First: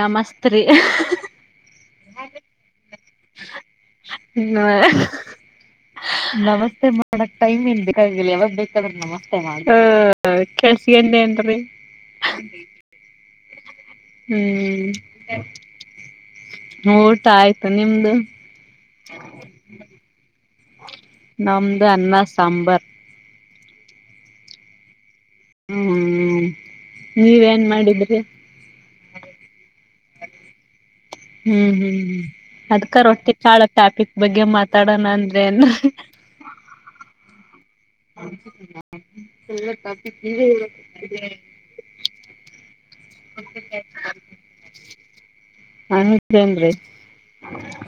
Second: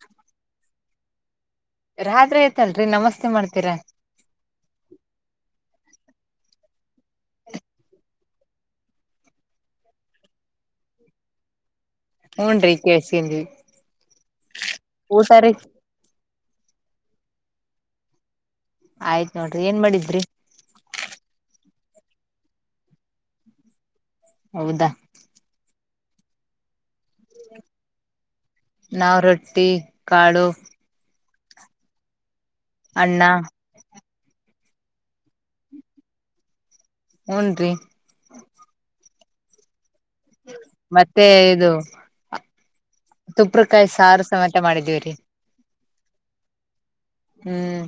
ನಮಸ್ತ್ರಿ. ರಾತ್ರಿ ಐತಲ್ರಿ ನಮಸ್ತೆ ಮಾಡ್ತೀರಾ. [unintelligible] ನಮಸ್ತೆ ಮಾಡಕ್ ಟೈಮ್ ಏನ್ ಬೇಕಾಗಿಲ್ಲ ಯಾವಾಗ ಬೇಕಾದ್ರ ನಮಸ್ತೇ ಮಾಡಬೋದ್ ಕೆಳ್ಸಗಂಡೆ ಅಂದರಿ ಹುನ್ರಿ ಕೆಳಸಕೊಂದಿವಿ. ಹ್ಮ್ ಊಟ ಆಯ್ತ ನಿಮ್ದು. ಆಯ್ತ್ ನೋಡ್ರಿ ಏನ್ ಮಾಡಿದ್ರಿ. ನಮ್ದು ಅನ್ನಾ ಸಾಂಬಾರ್. ಹೌದಾ. ಹ್ಮ್ಮ ನೀವೇನ್ ಮಾಡಿದ್ರಿ. ನಾವು ರೊಟ್ಟಿ ಕಾಳು. ಹ್ಮ್ ಹ್ಮ್ ಅದ್ಕ ಅಣ್ಣ ರೊಟ್ಟಿ ಕಾಳ ಟಾಪಿಕ್ ಬಗ್ಗೆ ಮಾತಾಡಣ ಅಂದ್ರ ಏನ್. ಹುನ್ರಿ. ಮತ್ತೆ [unintelligible] ಇದು ತುಪ್ಪ್ರಕಾಯಿ ಸಾರಸಮೇತ ಮಾಡಿದೀವರಿ. ಅನ್ನಕ್ಕ ಏನ್ರಿ. ಹ್ಮ್.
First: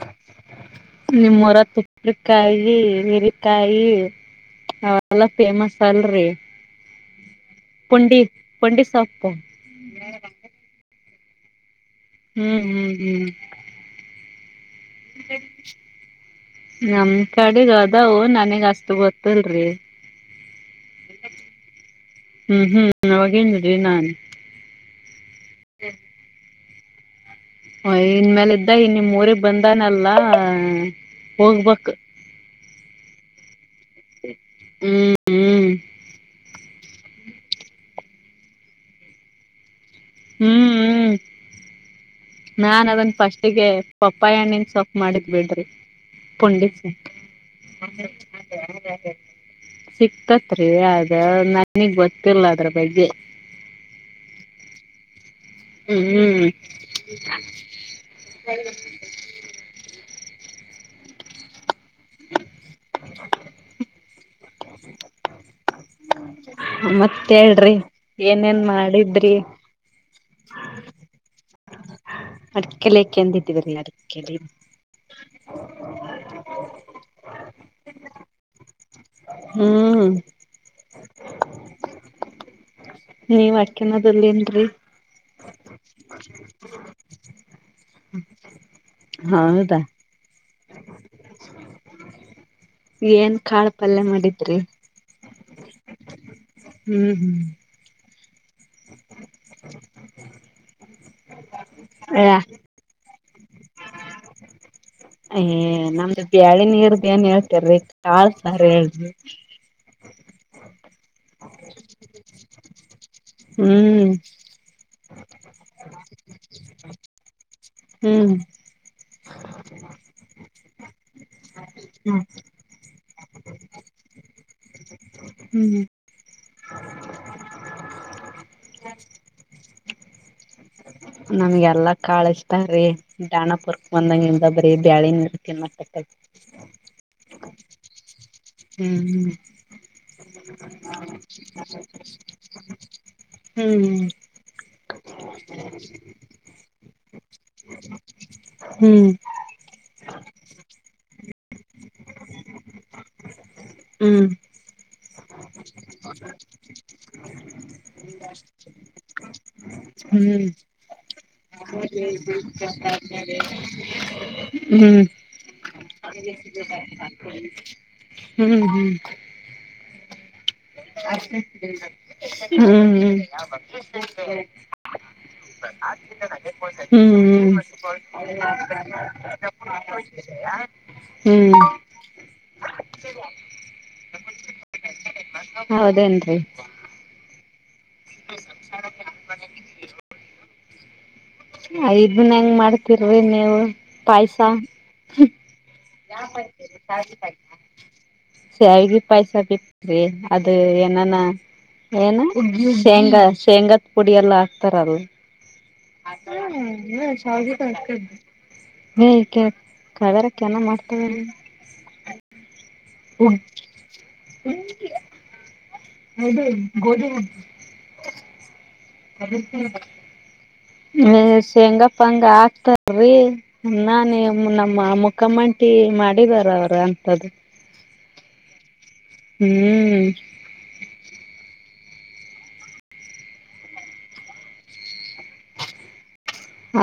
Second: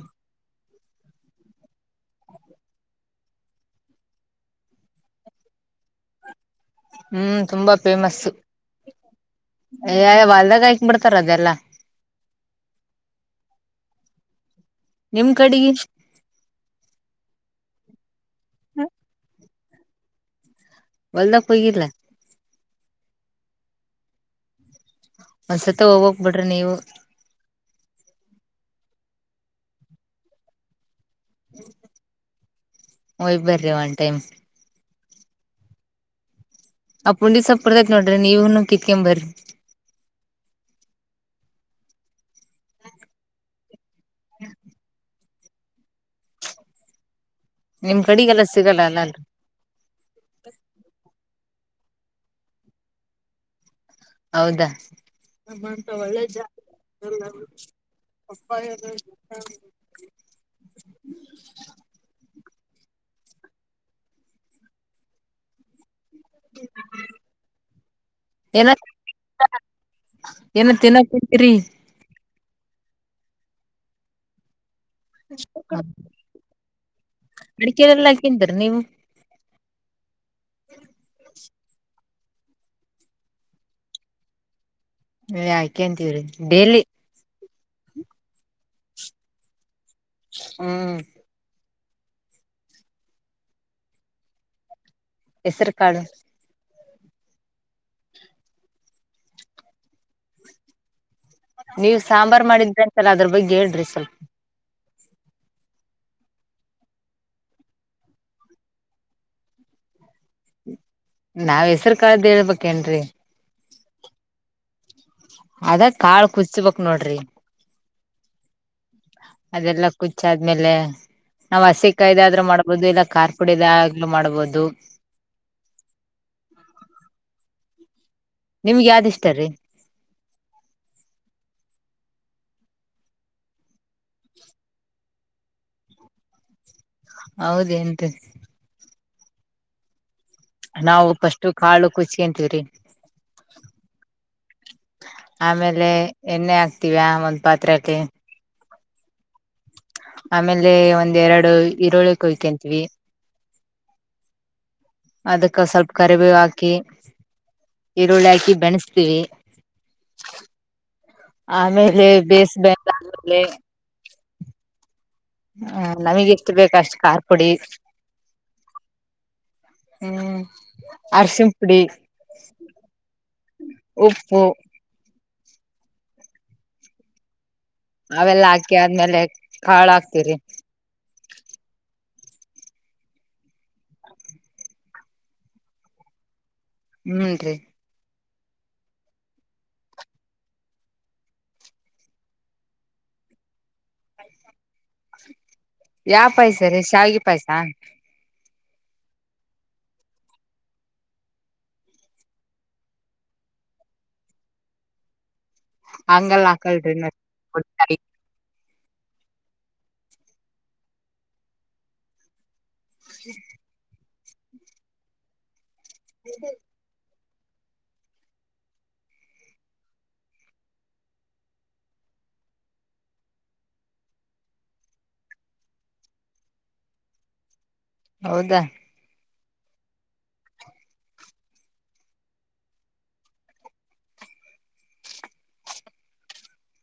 ನಿಮ್ಮೂರಾಗ ತುಪ್ಪರಿಕಾಯಿ ಹಿರಿಕಾಯಿ. ಅವೆಲ್ಲ ಫೇಮಸ್ ಅಲ್ರಿ ಹ್ಮ್ ಪುಂಡಿ ಪುಂಡಿ ಸೊಪ್ಪು. ಯ್ಯ ಒಳಗೆ ಹಾಕಿ ಬಿಡ್ತಾರ ಅದೆಲ್ಲಾ. ಹುಂ ಹುಂ ಹುಂ ನಿಮ್ ಕಡೆಗಿ ನಮ್ ಕಡೆಗ್ ಅದಾವು ನನಗ್ ಅಷ್ಟು ಗೊತ್ತಲ್ರಿ. ಒದಕ್ ಹೋಗಿದಲ್ಲ ಹುಂ ಅವಾಗೇನ್ ನಾನ್ ಒಂದ್ಸತ ಹೋಗೋಗ್ ಬಿಡ್ರಿ ನೀವು. ಇನ್ ಮೇಾಲ ಇದ್ದ ಇನ್ ನಿಮ್ ಊರಿಗ್ ಬಂದಾನಲ್ಲಾ ಹೋಗ್ಬಕ್ ಹೋಗಿ ಬರ್ರಿ ಒನ್ ಟೈಮ್ ಹುಂ ಅ ಪುಂಡಿ ಸೊಪ್ ಇರುತ್ತದ ನೋಡ್ರಿ ನೀವ್ ಕಿತ್ಕೊಂಡ ಬರಿ ಹುಂ ಹುಂ ನಾನ್ ಅದನ್ ಫಸ್ಟಿಗೆ. ಪಪ್ಪಾಯ ಹಣ್ಣಿನ್ ಸೊಫ ಮಾಡಿದ್ ಬಿಡ್ರಿ ಪುಂಡಿಸ ನಿಮ್ ಕಡೆಗೆಲ್ಲಾ ಸಿಗಲ್ಲ ಅಲ್ಲಾ ರೀ ಸಿಕ್ತತ್ರಿ ಅದ ನನಗ್ ಗೊತ್ತಿಲ್ಲ ಅದ್ರ ಬಗ್ಗೆ. ಹೌದಾ ನಮ್ಮಂತ ಒಳ್ಳೆ ಹ್ಮ್ [unintelligible] ಪಪ್ಪಾಯ [inaudible] ಮತ್ತ ಹೇಳ್ರಿ ಏನೇನ್ ಮಾಡಿದ್ರಿ. ಏನ ಏನ ತಿನ್ನಕ್ ಕುಂತೀರಿ. ಅಡಿಕಲಕ್ಕೆ ಎಂತ ಇತಿ ಬೀ ಅಡಕಲಿ. ಅಡಿಕೆಎಲ್ಲಾ ಹಾಕಂತಿರಿ ನೀವು ಹುಂ ನೀವ್ ಆಕೊನದಿಲ್ಲೇನ್ರಿ ಹಾಕಂತೀವ್ರಿ ಡೇಲಿ ಹೌದಾ ಹುಂ ನಿವು ಏನ್ ಕಾಳ ಪಲ್ಯಾ ಮಾಡಿದ್ರಿ. ಹೆಸರು ಕಾಳು ಹುಂ ನೀವ್ ಅಯ ಸಾಂಬಾರ್ ಮಾಡಿದ್ರ ಅಂತೆಲ್ಲಾ ಅದ್ರ ಬಗ್ಗೆ ಹೇಳ್ರಿ ಸ್ವಲ್ಪ್ [inaudible] ಅಯ್ಯಯ್ಯ ನಮ್ದು ಬ್ಯಾಳೆ ನೀರ್ದ ಏನ್ ಹೇಳ್ತಾರಿ ಕಾಳ್ ಸಾರ ಹೇಳ್ರಿ ನಾವ್ ಹೆಸರು ಕಾಳ್ದ ಹೇಳ್ಬೇಕೇನರೀ ಹುಂ ಅದ ಕಾಳ ಕುದಿಸಬೇಕ ನೋಡ್ರಿ ಹೂಂ ಅದೆಲ್ಲಾ ಕುಚ್ಚ ಆದ್ಮೇಲೆ ನಾವು ಹಸಿ ಕಾಯ್ದಾದ್ರೂ ಮಾಡ್ಬಹದು ಇಲ್ಲಾ ಕಾರ್ ಪುಡಿದಾಗ್ಲೂ ಮಾಡ್ಬಹುದು ಹುಂ [inaudible] ನಿಮ್ಗೆ ಯಾವ್ದ ಇಷ್ಟಾ ರೀ ನಮ್ಗೆ ಎಲ್ಲಾ ಕಾಳ ಇಷ್ಟಾ ರೀ ದಾಣಪುರ್ ಬಂದಾಗಿನಿಂದ ಬರೀ ಬ್ಯಾಳಿ ಅಟ್ಟ ತಿನಾಕತೆ ತೀ ಹೌದೇನರೀ ನಾವು [unintelligible] ಫಸ್ಟ್ ಕಾಳು ಕುದೀಸೋಂತಿವ್ರಿ ಹ್ಮ್ ಆಮೇಲೆ ಎಣ್ಣೆ ಹಾಕ್ತೀವ ಒಂದ್ ಪಾತ್ರೆಕೆ. ಹ್ಮ್. ಆಮೇಲೆ ಒಂದ್ ಎರಡು ಈರುಳ್ಳಿ ಕೊಯ್ಕೆಂತಿವಿ. ಹ್ಮ್ ಅದುಕ್ ಒನ್ ಸೊಲ್ ಈರುಳ್ಳಿ [inaudible] ಹಾಕಿ ಬೆಣಸ್ತೀವಿ ಹ್ಮ್. ಆಮೇಲೆ ಬೇಸ್ಬಂದದ್ಮೇಲೆ. ಹ್ಮ್. ಹ್ಮ್ ಹ ನಮಗ್ ಎಷ್ಟು ಬೇಕ ಅಷ್ಟ್ ಖಾರ ಪುಡಿ ಹ್ಮ್. ಹ್ಮ್. ಅರ್ಶಿಣ ಪುಡಿ ಹ್ಮ್ ಉಪ್ಪು ಹ್ಮ. ಹ್ಮ್ ಅವೆಲ್ಲಾ ಹಾಕಿ ಆದ್ಮೇಲೆ ಹ್ಮ್. ಕಾಳ ಹಾಕ್ತಿವ್ರಿ ಹ್ಮ್. ಹೌದೇನ್ರಿ. ಹುಂನ್ರೀ. [inaudible] ಇದುನ್ ಹೆಂಗ್ ಮಾಡ್ತಿರಿ ನೀವು ಪಾಯ್ಸ. ಯಾ ಪಾಯ್ಸ ರೀ ಶಾವ್ಗಿ ಪಾಯ್ಸ. ಶಾವ್ಗಿ ಪಾಯ್ಸ ಬಿತ್ರೀ ಅದು ಏನಾನ. ಏನು ಶೇಂಗಾ ಶೇಂಗಾದ್ ಪುಡಿ ಎಲ್ಲಾ ಹಾಕ್ತಾರದು. ಹಂಗಲ್ಲ ಹ್ಮ್ ಹಾಕಲ್ರಿ ನ ಹ್ಮ್ ಶಾವ್ಗಿ. [inaudible] ಹುಗ್. [inaudible] ಹದು ಗೋದಿ ಹುಗ್ಗಿ. [unintelligible] ಹೇ ಶೇಂಗ ಪಂಗ ಹಾಕ್ತಾ ರೀ. ನಮ್ ನಾನಿ ನಮ್ಮ ಮುಖಮಂಟಿ ಮಾಡಿದಾರ ಅವ್ರು ಅಂತದು. ಹೌದಾ. ಹ್ಮ್.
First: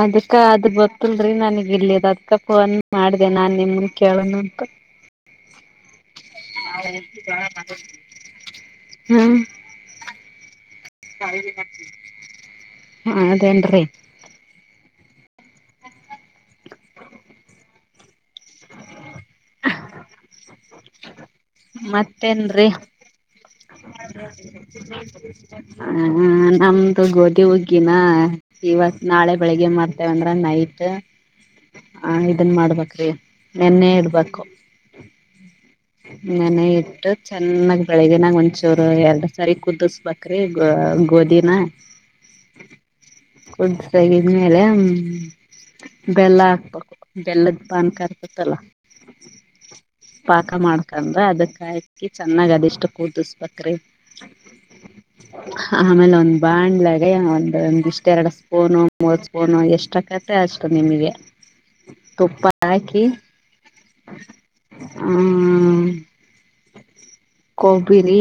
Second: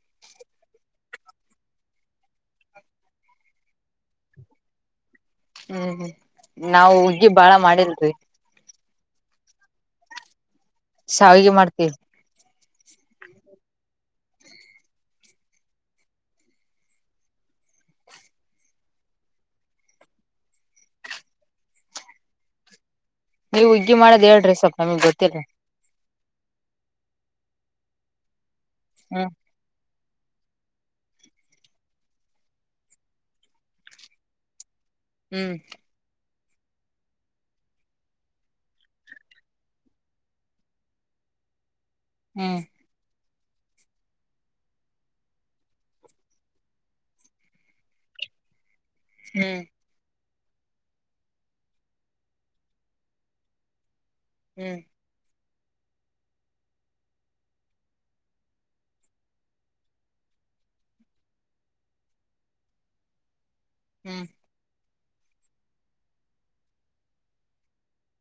ಅದಕ್ಕ ಅದ್ ಗೊತ್ತಲ್ರಿ ನನಿಗ್ ಇಲ್ ಇರದ್ಕ ಫೋನ್ ಮಾಡ್ದೆ ನಾನ್ ನಿಮನ್ ಕೇಳಣ ಅಂತ. ಹ್ಮ್ ಹ್ಮ್ ನಾವ್ ಹುಗ್ಗಿ ಬಾಳ ಮಾಡಿಲ್ರೀ. ಹ್ಮ್. ಶಾವಿಗೆ ಮಾಡ್ತೀವಿ ಹೌದೇನ್ರಿ. [inaudible] ಮತ್ತೇನ್ರಿ. ನೀವು ಹಗ್ಗಿ ಮಾಡದ್ ಹೇಳ್ರಿ ಸ್ವಲ್ಪ್ ನಮಿಗ್ ಗೊತ್ತಿಲ್ಲ. ಹಾ ನಮ್ದು ಗೋದಿ ಹಗ್ಗಿನ ಇವತ್ ಹ್ಮ್ ನಾಳೆ ಬೆಳೆಗೆ ಮಡ್ ತೆವಂದ್ರ ನೈಟು ಆ ಇದನ್ ಮಾಡ್ಬೇಕ್ರೀ ನೆನೆ ಇಡ್ಬಕು. ಹ್ಮ್. ನೆನೆ ಇಟ್ಟು ಚೆನ್ನಾಗ್ ಬೆಳಗ್ಗಿನಾ ಒಂಚೂರು ಎರಡ್ ಸಾರಿ ಕುದುಸ್ ಬಕ್ ಕ್ರಿ ಗೋದಿನ. ಹ್ಮ್ ಕುದ್ಸ್ ತಗಿದ್ಮೇಲೆ. ಬೆಲ್ಲ ಹಾಕ್ಬಕು ಬೆಲ್ಲದ್ ಪಾನ್ಕ ಇರ್ತತ್ತಲ್ಲ. ಹ್ಮ್. ಮಾಡ್ಕಂಡ್ರ ಅದಕ್ಕ ಹಾಕಿ ಚನ್ನಾಗ್ ಅದಿಷ್ಟು ಕೂದುಸ್ಬಕ್ರೀ. ಹ್ಮ್. ಹಾ ರಿ ಆಮೇಲೆ ಒಂದ್ ಬಾಣ್ಲೆಗೆ ಒಂದ ಒಂದ್ ಇಷ್ಟ ಎರಡು ಸ್ಪೂನು ಮೂರ್ ಸ್ಪೂನು ಎಷ್ಟಕತ್. ಷ್ಟೆ ಅಷ್ಟು ನಿಮಗೆ ತುಪ್ಪಾ ಹಾಕಿ. ಹು ಹ ಕೊಬ್ಬಿರಿ.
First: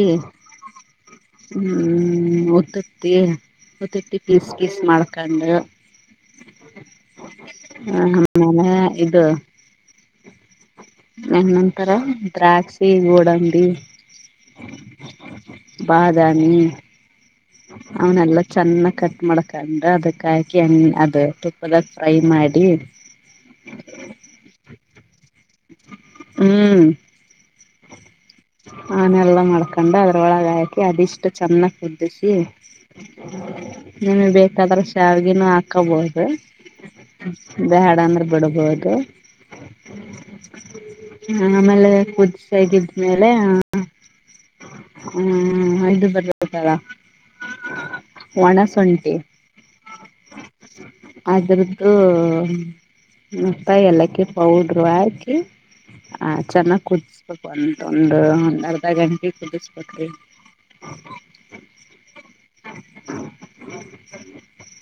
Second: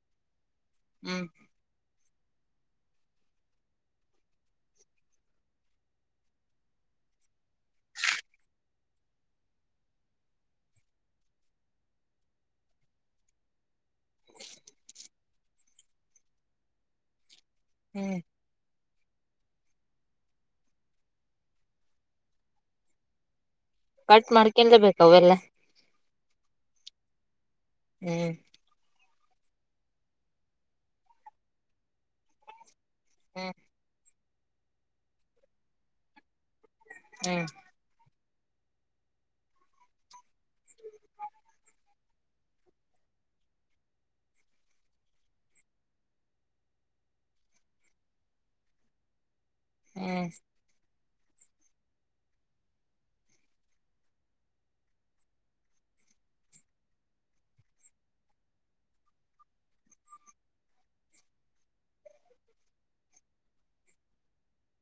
ಹು ಹು ಉತ್ತತ್ತಿ ಉತ್ತತ್ತಿ ಪೀಸ್ ಕೀಸ್ ಮಾಡ್ಕೊಂಡ. ಹ ಆಮೇಲ ಇದು. ಮೆಲ್ ನಂತರ ದ್ರಾಕ್ಷಿ ಗೋಡಂಬಿ. ಬಾದಾಮಿ ಹ್ಮ್ ಅವನೆಲ್ಲಾ. ಚೆನ್ನಾಗ ಕಟ್ ಮಾಡಕಂಡ ಅದಕ್ಕ ಹಾಕಿ ಅದ ತುಪ್ಪದಾಗ ಫ್ರೈ ಮಾಡಿ. ಕಟ್ ಮಾಡ್ಕೊಂಡ ಬೇಕ ಅವೆಲ್ಲಾ. ಹು ಹು ಆನೆಲ್ಲಾ ಮಾಡ್ಕೊಂಡ್ ಅದ್ರೊಳಗ ಹಾಕಿ ಅದಿಷ್ಟು ಚೆನ್ನಾಗಿ ಕುದಿಸಿ. ಹು ನಿಮಗ ಬೇಕಾದ್ರ ಶಾವಿಗಿನೂ ಹಾಕೋಬಹುದು. ಹ್ಮ್ ಬ್ಯಾಡ ಅಂದ್ರ ಬಿಡ್ಬಹುದು. ಆಮೇಲೆ ಕುದಿಸಾಗಿದ್ಮೇಲೆ. ಹು ಇದು ಬರ್ತೇತ್ತಲ್ಲ ಒಣಸುಂಟಿ. ಹು ಅದ್ರದ್ದು. ಮತ್ತ ಯಾಲಕ್ಕಿ ಪೌಡ್ರು ಹಾಕಿ. ಆ ಚೆನ್ನಾಗ್ ಕುದಿಸ್ಬೇಕು ಅಂತೊಂದು ಅರ್ದಾ ಗಂ ಇದ ಸತೀಶ್ಪ್ಯಾಕ್ಟ ರಿ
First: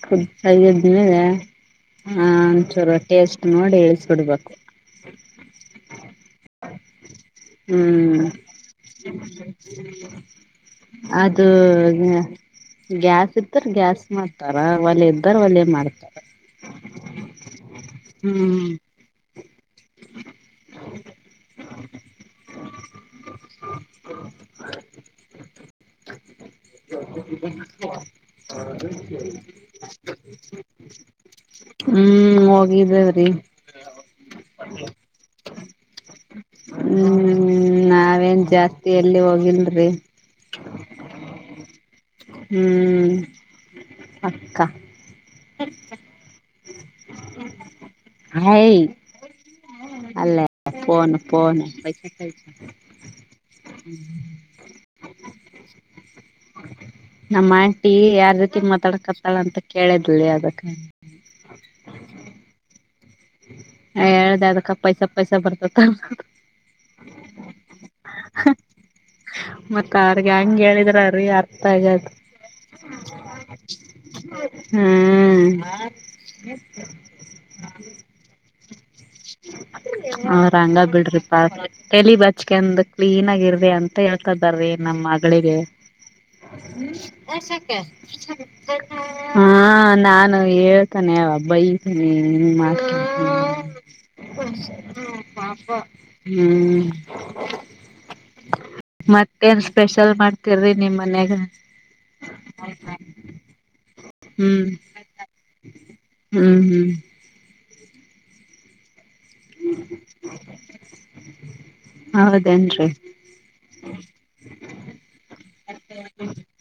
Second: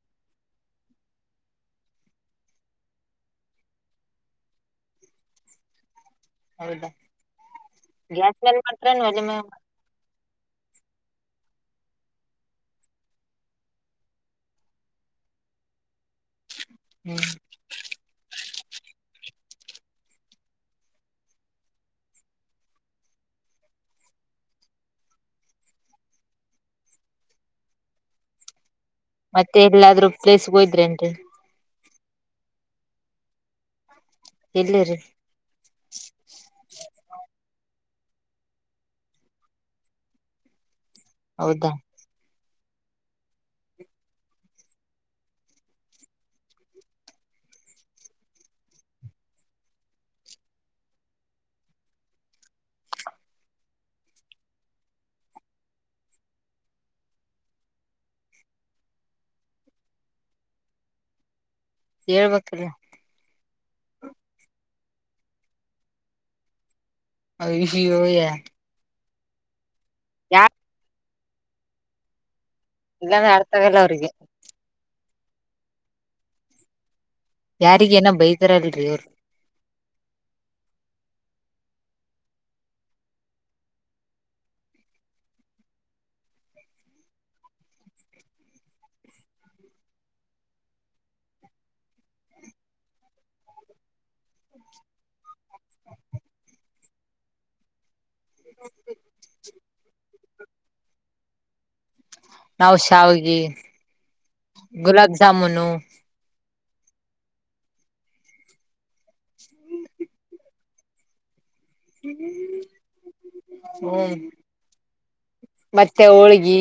ಕುದ್ಸಂಗಿದ್ದ ಹೇಳಾ ಹಾ ಚೂರ ಟೆಸ್ಟ್ ನೋಡಿ ಸುಡಬೇಕು. ಹೌದಾ ಗ್ಯಾಸ್ ಮ್ಯಾಲೆ. ಅದು ಯಾ. ಗ್ಯಾಸ್ ಇದ್ದರ ಗ್ಯಾಸ್ ಮಾಡ್ತಾರ ಒಲೆ ಇದ್ದರ ಒಲೆ ಮಾಡ್ತಾರಾ. ಹು ಹು ಇಸ್ಕೊಡೋ ಪ್ಲ್ಯಾನ್ ಹಾಕಿದ. [unintelligible] ಮತ್ತೆ ಎಲ್ಲಾದ್ರು ಪ್ಲೇಸ್ ಹೋಗಿದ್ರೆಂಡ್ರಿ. ಹು ಹೋಗಿದೇವ ರಿ. ಎಲ್ಲೇ ರಿ. ಹು ನಾವೇನ್ ಜಾಸ್ತಿ ಎಲ್ಲಿ ಹೋಗಿಲಡ್ರಿ. ಹೌದಾ ಹು ಅಕ್ಕಾ ಹಾಯ್ ಅಲ್ಲೇ ಪೋನ್ ಪೋನ್ ಪೈಸೆ ಹು ನಮ್ಮ ಆಂಟಿ ಯಾರ್ ರೀತಿ ಮಾತಾಡಕತ್ತಾಳ ಅಂತ ಕೇಳಿದ್ಲ ಲೆ ಅದಕ್ಕ. ಹೇಳ್ಬೇಕಿಲ್ಲ. ಹೇಳ್ದ ಅದಕ್ಕ ಪೈಸ ಪೈಸ ಬರ್ತತ್ತ. ಅಯ್ಯೋಯ್ಯೋ. ಮತ್ತ ಅವ್ರಿಗೆ ಹೆಂಗ ಹೇಳಿದ್ರ ರೀ ಅರ್ಥ ಆಗದು. ಇಲ್ಲಂದ್ರ ಅರ್ಥ ಆಗಲ್ಲ ಅವರಿಗೆ. ಹ್ಮ್. ಯಾರಿಗೇಏನೋ ಬೈತಾರಲ್ರಿ ಅವ್ರು. ಅವ್ರು ಹಂಗ ಬಿಡ್ರಿ ಪಾ ತಲಿ ಬಚ್ಕಂದ ಕ್ಲೀನ್ ಆಗಿ ಇರ್ದೆ ಅಂತ ಹೇಳ್ತಾ ಇದ್ದಾರೀ ನಮ್ಮ ಮಗಳಿಗೆ. ಆಶಕ್ಕ. ಹಾ ನಾನು ಹೇಳ್ತಾನೆ ಬೈತೀನಿ ನಿ. ಹಾ. ಪಾಪ ಹ್ಮ್. ಮತ್ತೇನ್ ಸ್ಪೆಷಲ್ ಮಾಡ್ತಿರ್ರಿ ನಿಮ್ ಮನ್ಯಾಗ. ನಾವು ಶಾವಗೆ ಹ್ಮ್ ಗುಲಾಬ್ ಜಾಮೂನು. ಹ್ಮ್ ಹ್ಮ್. ಹೌದೇನ್ರಿ. ಹ್ಮ್ ಮತ್ತೆ ಹೋಳ್ಗಿ.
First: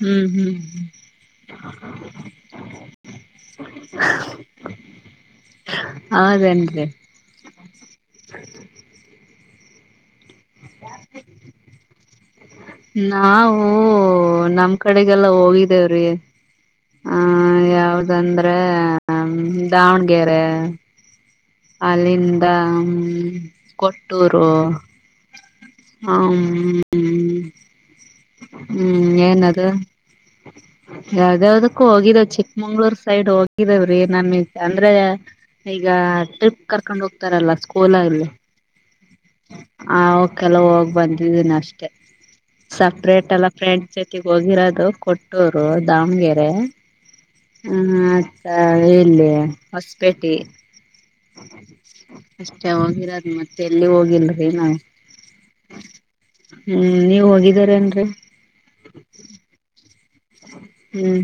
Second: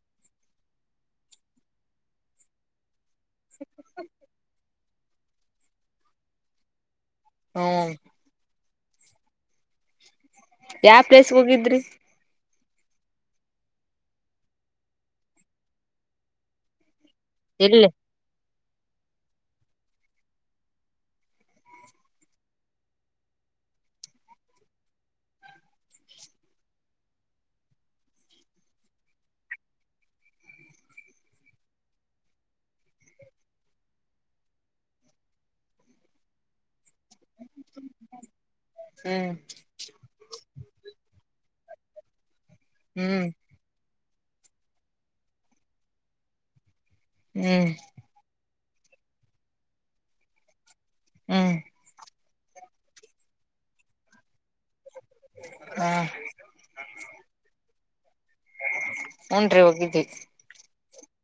ಹ್ಮ್ ಹ್ಮ್ ಹ್ಮ. ಹೌದೇನ್ರಿ. ಹ್ಮ. ಯಾವ ಪ್ಲೇಸ್ ಹೋಗಿದ್ರಿ. ನಾವವು ನಮ್ ಕಡೆಗೆಲ್ಲ ಹೋಗಿದ್ದೇವ್ರಿ. ಎಲ್ಲಿ. ಅಂದ್ರೆ ದಾವಣಗೆರೆ. ಅಲ್ಲಿಂದ ಕೊಟ್ಟೂರು. ಹ್ಮ ಹ್ಮ್ ಏನ ಅದು. ಯಾವ್ದ ಯಾವ್ದಕ್ಕೂ ಹೋಗಿದವ ಚಿಕ್ಕಮಂಗ್ಳೂರ್ ಸೈಡ್ ಹೋಗಿದೇವ್ರಿ ನಮಗೆ ಅಂದ್ರ. ಈಗ ಟ್ರಿಪ್ ಕರ್ಕೊಂಡ್ ಹೋಗ್ತಾರಲ್ಲ ಸ್ಕೂಲಲ್ಲಿ ಹ್ಮ್ ಆ ಕೆಲ ಹೋಗ್ ಬಂದಿದ್ದೀನ ಅಷ್ಟೆ ಹ್ಮ್ ಸಪ್ರೇಟ್ ಎಲ್ಲ. ಫ್ರೆಂಡ್ ಜೊತೆಗ್ ಹೋಗಿರೋದು ಕೊಟ್ಟೂರು ದಾವಣಗೆರೆ ಹ್ಮ್ ಹ್ಮ್ ಆ. ಅ ಇಲ್ಲಿ ಹೊಸಪೇಟೆ. ಹ್ಮ್ ಅಷ್ಟೇ ಹೋಗಿರದು ಮತ್ತೆ ಎಲ್ಲಿ ಹೋಗಿಲ್ರಿ ನಾವು. ಹಾ. ಹ್ಮ್ ನೀವ ಹೋಗಿದಾರೇಏನ್ರರಿ. ಹುನ್ರಿ ಹೋಗಿದ್ದಿ. ಹ್ಮ್.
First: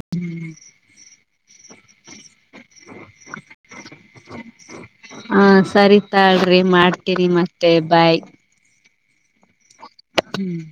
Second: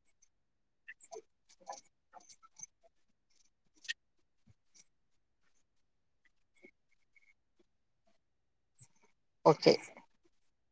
[inaudible] ಹಾ ಸರಿತಾಳ್ರಿ ಮಾಡ್ತೀರಿ ಮತ್ತೆ ಬಾಯ್. ಓಕೆ. ಹ್ಮ್.